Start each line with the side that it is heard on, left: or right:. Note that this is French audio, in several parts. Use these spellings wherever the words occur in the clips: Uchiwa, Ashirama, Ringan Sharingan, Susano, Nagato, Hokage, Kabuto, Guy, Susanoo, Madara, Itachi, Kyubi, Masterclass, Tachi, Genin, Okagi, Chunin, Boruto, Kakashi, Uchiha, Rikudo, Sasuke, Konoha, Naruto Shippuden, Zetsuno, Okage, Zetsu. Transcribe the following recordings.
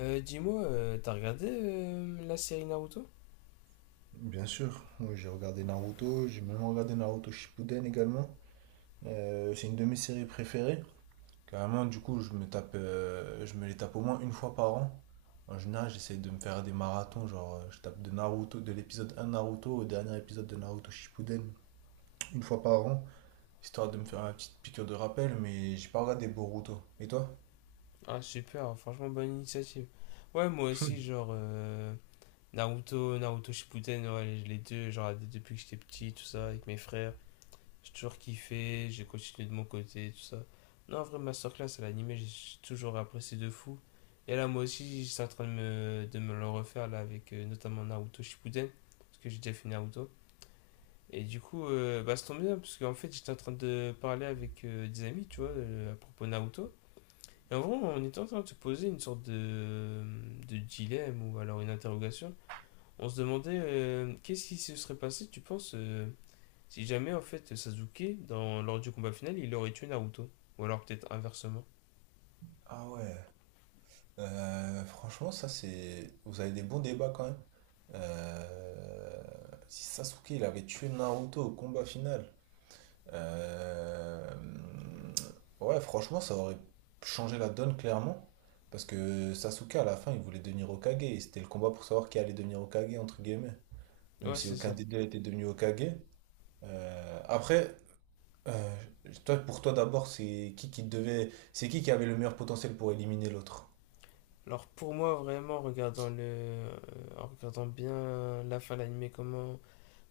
left: Dis-moi, t'as regardé la série Naruto?
right: Bien sûr, oui, j'ai regardé Naruto, j'ai même regardé Naruto Shippuden également. C'est une de mes séries préférées. Carrément, du coup, je me les tape au moins une fois par an. En général, j'essaie de me faire des marathons, genre je tape de Naruto, de l'épisode 1 Naruto au dernier épisode de Naruto Shippuden, une fois par an, histoire de me faire une petite piqûre de rappel, mais j'ai pas regardé Boruto. Et toi?
left: Ah super, franchement bonne initiative. Ouais moi aussi genre Naruto, Naruto Shippuden, ouais, les deux, genre depuis que j'étais petit, tout ça, avec mes frères, j'ai toujours kiffé, j'ai continué de mon côté, tout ça. Non en vrai Masterclass à l'animé, j'ai toujours apprécié de fou. Et là moi aussi j'étais en train de de me le refaire là avec notamment Naruto Shippuden, parce que j'ai déjà fait Naruto. Et du coup, bah, ça tombe bien, parce qu'en fait, j'étais en train de parler avec des amis, tu vois, à propos Naruto. Et en vrai, on était en train de se poser une sorte de dilemme ou alors une interrogation. On se demandait qu'est-ce qui se serait passé, tu penses, si jamais en fait Sasuke, dans, lors du combat final, il aurait tué Naruto. Ou alors peut-être inversement.
right: Ah ouais. Franchement, ça c'est. Vous avez des bons débats quand même. Euh, Si Sasuke il avait tué Naruto au combat final. euh, Ouais, franchement, ça aurait changé la donne clairement. Parce que Sasuke à la fin il voulait devenir Hokage. Et c'était le combat pour savoir qui allait devenir Hokage entre guillemets. Même
left: Ouais,
right: si
left: c'est
right: aucun
left: ça.
right: des deux était devenu Hokage. Après, euh, toi, pour toi d'abord, c'est qui devait. C'est qui avait le meilleur potentiel pour éliminer l'autre?
left: Alors pour moi, vraiment, en regardant, en regardant bien la fin de l'anime,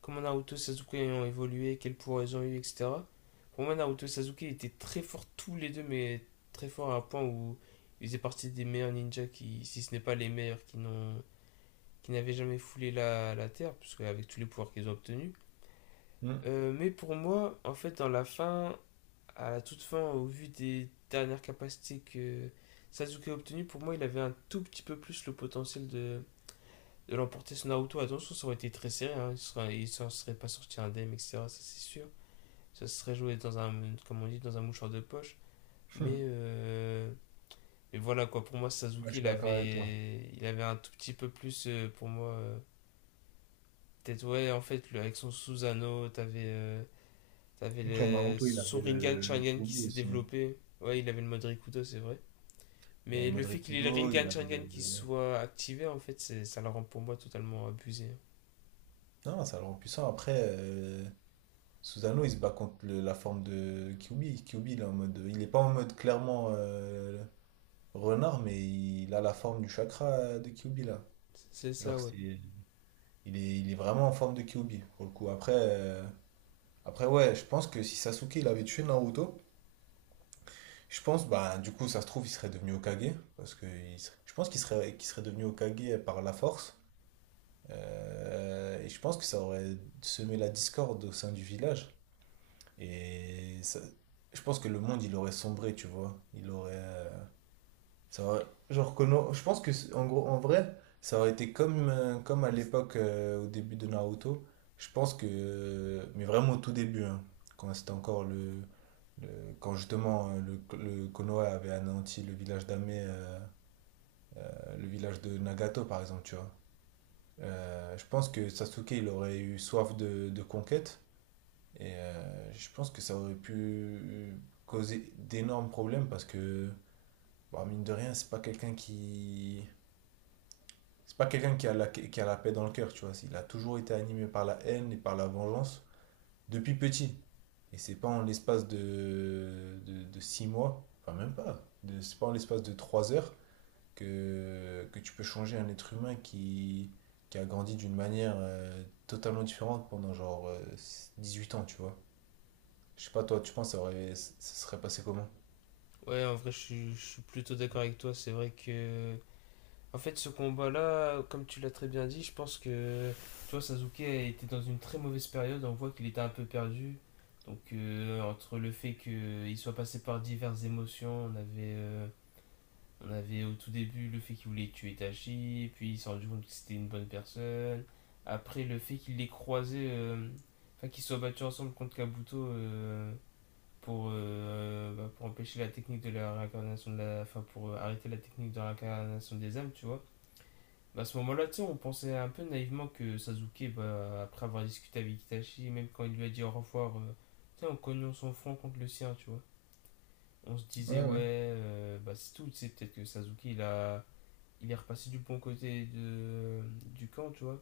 left: comment Naruto et Sasuke ont évolué, quels pouvoirs ils ont eu, etc. Pour moi, Naruto et Sasuke étaient très forts tous les deux, mais très forts à un point où ils faisaient partie des meilleurs ninjas qui, si ce n'est pas les meilleurs, qui n'avaient jamais foulé la terre, puisque avec tous les pouvoirs qu'ils ont obtenus. Mais pour moi, en fait, dans la fin, à la toute fin, au vu des dernières capacités que Sasuke a obtenues, pour moi, il avait un tout petit peu plus le potentiel de l'emporter sur Naruto. Attention, ça aurait été très serré. Hein. Il s'en serait pas sorti indemne, etc. Ça, c'est sûr. Ça serait joué dans un, comme on dit, dans un mouchoir de poche.
right: Hmm.
left: Mais, euh, mais voilà, quoi. Pour moi, Sasuke, il avait un tout petit peu plus, pour moi. Peut-être, ouais, en fait, le, avec son Susano, t'avais avais
right: Il
left: son
right: avait
left: Ringan
right: le
left: Sharingan qui
right: Pioli
left: s'est
right: aussi.
left: développé. Ouais, il avait le mode Rikudo, c'est vrai.
right: Il avait
left: Mais le fait qu'il ait le
right: Modric-Kudo, il
left: Ringan
right: avait
left: Sharingan
right: le...
left: qui
right: le-
left: soit activé, en fait, ça le rend pour moi totalement abusé, hein.
right: Non, ça le rend puissant. Après, susano, il se bat contre la forme de Kyubi. Kyubi, il est en mode, il est pas en mode clairement renard, mais il a la forme du chakra de Kyubi là.
left: C'est ça,
right: Genre,
left: ouais.
right: c'est, il est vraiment en forme de Kyubi pour le coup. Après ouais, je pense que si Sasuke il avait tué Naruto, je pense, bah, du coup, ça se trouve, il serait devenu Hokage parce que il serait- je pense qu'il serait devenu Hokage par la force. Et je pense que ça aurait semé la discorde au sein du village. Et ça- je pense que le monde, il aurait sombré, tu vois. Il aurait. Ça aurait- genre, que non- Je pense que, en gros, en vrai, ça aurait été comme à l'époque, au début de Naruto. Je pense que. Mais vraiment au tout début, hein, quand c'était encore le. Quand justement le Konoha avait anéanti le village d'Ame, le village de Nagato par exemple, tu vois. Je pense que Sasuke, il aurait eu soif de conquête. Et je pense que ça aurait pu causer d'énormes problèmes parce que, bah, mine de rien, C'est pas quelqu'un qui a la paix dans le cœur, tu vois. Il a toujours été animé par la haine et par la vengeance depuis petit. Et c'est pas en l'espace de six mois, enfin même pas, c'est pas en l'espace de trois heures que tu peux changer un être humain qui a grandi d'une manière totalement différente pendant genre huit ans, tu vois. Je sais pas, toi, tu penses que ça serait passé comment?
left: Ouais, en vrai, je suis plutôt d'accord avec toi. C'est vrai que, en fait, ce combat-là, comme tu l'as très bien dit, je pense que, tu vois, Sasuke était dans une très mauvaise période. On voit qu'il était un peu perdu. Donc, entre le fait qu'il soit passé par diverses émotions, on avait au tout début le fait qu'il voulait tuer Tachi, puis il s'est rendu compte que c'était une bonne personne. Après, le fait qu'il les croisé, enfin, qu'ils soient battus ensemble contre Kabuto, bah, pour empêcher la technique de la réincarnation de la... Enfin, pour arrêter la technique de la réincarnation des âmes, tu vois. Bah, à ce moment-là, tu sais, on pensait un peu naïvement que Sasuke, bah, après avoir discuté avec Itachi, même quand il lui a dit au revoir, tu sais, en cognant son front contre le sien, tu vois. On se
right: Ouais,
left: disait, ouais,
right: ouais.
left: bah, c'est tout, tu sais, peut-être que Sasuke, il a... Il est repassé du bon côté de, du camp, tu vois.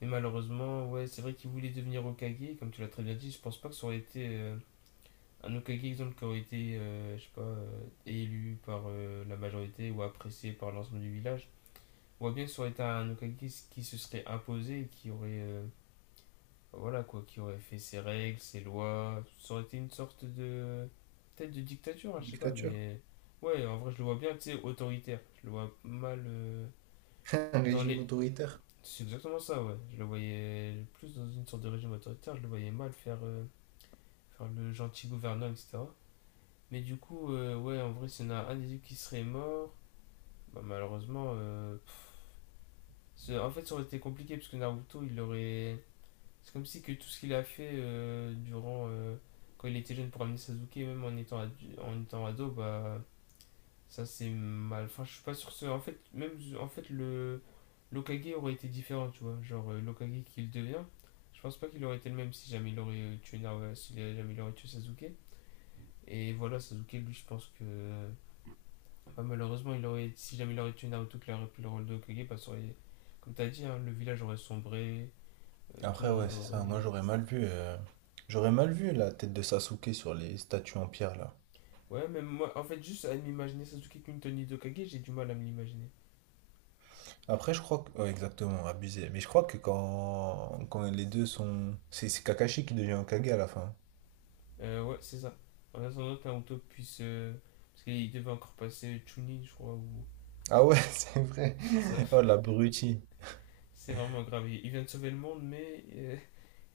left: Mais malheureusement, ouais, c'est vrai qu'il voulait devenir Okage, comme tu l'as très bien dit, je pense pas que ça aurait été un autre cas exemple qui aurait été, je sais pas, élu par la majorité ou apprécié par l'ensemble du village, on voit bien que ça aurait été un Okagi qui se serait imposé, qui aurait, voilà quoi, qui aurait fait ses règles, ses lois. Ça aurait été une sorte de, peut-être de dictature, hein, je sais pas,
right: Dictature.
left: mais ouais, en vrai, je le vois bien, tu sais, autoritaire. Je le vois mal
right: Un
left: dans
right: régime
left: les.
right: autoritaire.
left: C'est exactement ça, ouais. Je le voyais plus dans une sorte de régime autoritaire, je le voyais mal faire, faire le gentil gouverneur, etc. Mais du coup, ouais, en vrai, s'il y en a un des deux qui serait mort, bah, malheureusement, c'est- en fait, ça aurait été compliqué parce que Naruto, il aurait. C'est comme si que tout ce qu'il a fait durant. Quand il était jeune pour amener Sasuke, même en étant, en étant ado, bah. Ça, c'est mal. Enfin, je suis pas sûr que. En fait, même. En fait, le. L'Okage aurait été différent, tu vois. Genre, l'Okage qu'il devient, je pense pas qu'il aurait été le même si jamais il aurait tué, Naruto si jamais il aurait tué Sasuke. Et voilà, Sasuke, lui, je pense que. Bah, malheureusement, si jamais il aurait tué Naruto, qu'il aurait pris le rôle de Hokage, bah, ça aurait- comme t'as dit, hein, le village aurait sombré, tout le
right: Après, ouais,
left: monde
right: c'est
left: aurait.
right: ça. Moi, j'aurais mal vu la tête de Sasuke sur les statues en pierre, là.
left: Ouais, même moi, en fait, juste à m'imaginer Sasuke comme de Hokage, j'ai du mal à me l'imaginer.
right: Après, je crois que... ouais, exactement, abusé. Mais je crois que quand les deux sont... c'est Kakashi qui devient Hokage à la fin.
left: Ouais, c'est ça. En attendant que Naruto puisse, parce qu'il devait encore passer Chunin, je crois, ou.
right: Ah ouais, c'est vrai.
left: C'est ça.
right: Oh, l'abruti.
left: C'est vraiment grave. Il vient de sauver le monde, mais,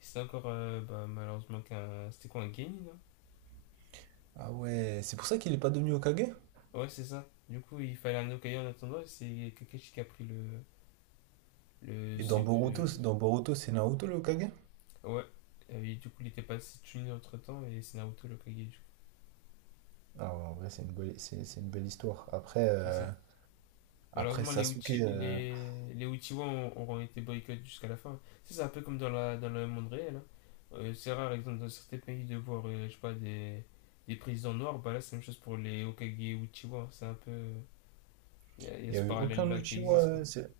left: c'est encore, bah, malheureusement, qu'un. C'était quoi, un Genin, hein.
right: Ah ouais, c'est pour ça qu'il est pas devenu Hokage?
left: Ouais, c'est ça. Du coup, il fallait un Hokage en attendant, et c'est Kakashi qui a pris le le,
right: Et dans
left: sup- euh,
right: Boruto, dans Boruto, c'est Naruto le Hokage?
left: Ouais, et du coup, il était passé Chunin entre temps et c'est Naruto le Kage, du coup,
right: Ah ouais, en vrai, c'est une belle histoire. Après,
left: c'est
right: euh,
left: ça.
right: après
left: Malheureusement,
right: Sasuke, il
left: Les Uchiwa auront été boycottés jusqu'à la fin. Tu C'est un peu comme dans, la, dans le monde réel, hein. C'est rare, par exemple, dans certains pays de voir, je sais pas, des présidents noirs. Bah là, c'est la même chose pour les Okage Uchiwa, hein. C'est un peu. Y a
right: n'y
left: ce
right: a eu aucun
left: parallèle-là qui
right: Uchiwa.
left: existe, quoi.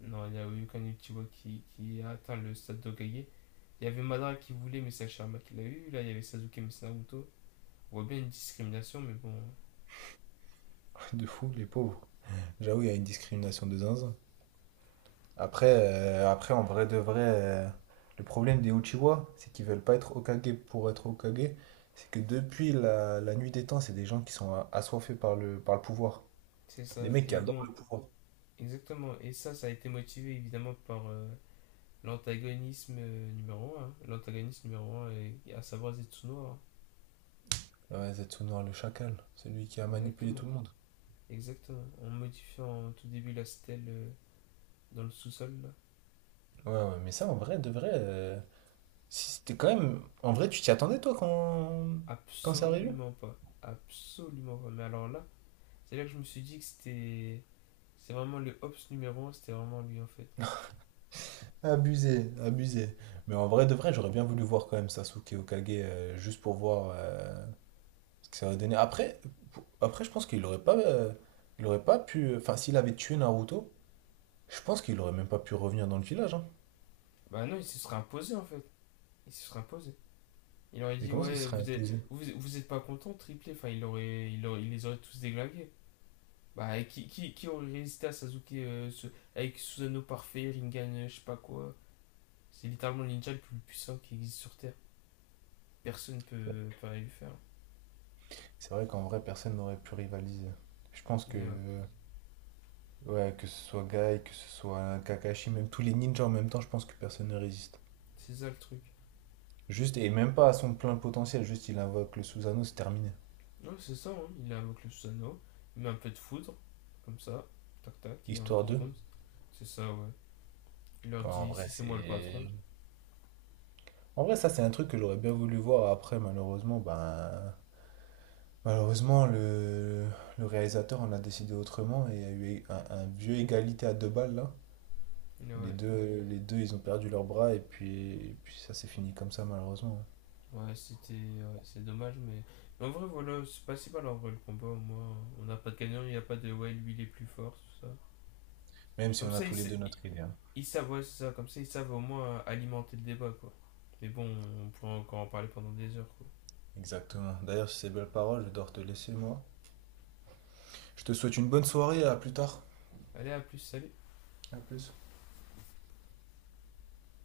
left: Non, il y a eu aucun Uchiwa qui a atteint le stade d'Okage. Il y avait Madara qui voulait, mais c'est Ashirama qui l'a eu. Là, il y avait Sasuke, mais c'est Naruto. On voit bien une discrimination, mais bon,
right: De fou, les pauvres. J'avoue, il y a une discrimination de zinzin. Après en vrai de vrai, le problème des Uchiwa, c'est qu'ils veulent pas être Hokage pour être Hokage. C'est que depuis la nuit des temps, c'est des gens qui sont assoiffés par par le pouvoir.
left: c'est
right: Des
left: ça.
right: mecs qui
left: Et
right: adorent
left: bon,
right: le pouvoir.
left: exactement. Et ça a été motivé évidemment par l'antagonisme numéro un, hein. L'antagonisme numéro un est, à savoir Zetsuno, hein.
right: Ouais, Zetsunor le chacal, celui qui a manipulé
left: Exactement.
right: tout le monde.
left: Exactement. En modifiant au tout début la stèle dans le sous-sol, là.
right: Ouais, ouais, mais ça en vrai, de vrai, si c'était quand même. En vrai, tu t'y attendais toi quand. Quand c'est arrivé?
left: Absolument pas. Absolument pas. Mais alors là, c'est là que je me suis dit que c'était. C'est vraiment le Hobbs numéro un, c'était vraiment lui en fait.
right: Abusé, abusé. Mais en vrai, de vrai, j'aurais bien voulu voir quand même Sasuke Hokage juste pour voir ce que ça aurait donné. Après, après je pense qu'il aurait pas. Il aurait pas pu. Enfin, s'il avait tué Naruto, je pense qu'il aurait même pas pu revenir dans le village, hein.
left: Bah non, il se serait imposé en fait. Il se serait imposé. Il aurait
right: Mais
left: dit,
right: comment ça, il se
left: ouais,
right: serait
left: vous êtes,
right: imposé?
left: vous êtes pas content, triplé. Enfin, il les aurait tous déglingués. Bah, et qui aurait résisté à Sasuke ce- avec Susanoo parfait, Ringan, je sais pas quoi. C'est littéralement le ninja le plus puissant qui existe sur Terre. Personne peut lui faire.
right: C'est vrai qu'en vrai, personne n'aurait pu rivaliser. Je pense que.
left: Et ouais,
right: Ouais, que ce soit Guy, que ce soit Kakashi, même tous les ninjas en même temps, je pense que personne ne résiste.
left: c'est ça le truc.
right: Juste, et même pas à son plein potentiel, juste il invoque le Susanoo, c'est terminé.
left: Non, c'est ça, hein. Il invoque le Susanoo, il met un peu de foudre, comme ça, tac tac, et en
right: Histoire
left: deux
right: 2.
left: secondes. C'est ça, ouais. Il leur
right: En
left: dit
right: vrai,
left: ici c'est moi le
right: c'est.
left: patron.
right: En vrai, ça, c'est un truc que j'aurais bien voulu voir après, malheureusement, ben. Malheureusement, le réalisateur en a décidé autrement et il y a eu un vieux égalité à deux balles là.
left: Et ouais,
right: Les deux, ils ont perdu leurs bras et puis ça s'est fini comme ça, malheureusement.
left: c'est dommage, mais. Mais en vrai, voilà, c'est pas si mal en vrai le combat. Moi, on n'a pas de gagnant, il n'y a pas de ouais, lui il est plus fort, tout ça.
right: Même si
left: Comme
right: on a
left: ça, il
right: tous les deux notre idée. Hein.
left: Ils savent, ouais, c'est ça, comme ça, ils savent au moins alimenter le débat, quoi. Mais bon, on pourrait encore en parler pendant des heures, quoi.
right: Exactement. D'ailleurs, sur ces belles paroles, je dois te laisser, moi. Je te souhaite une bonne soirée, à plus tard.
left: Allez, à plus, salut!
right: À plus.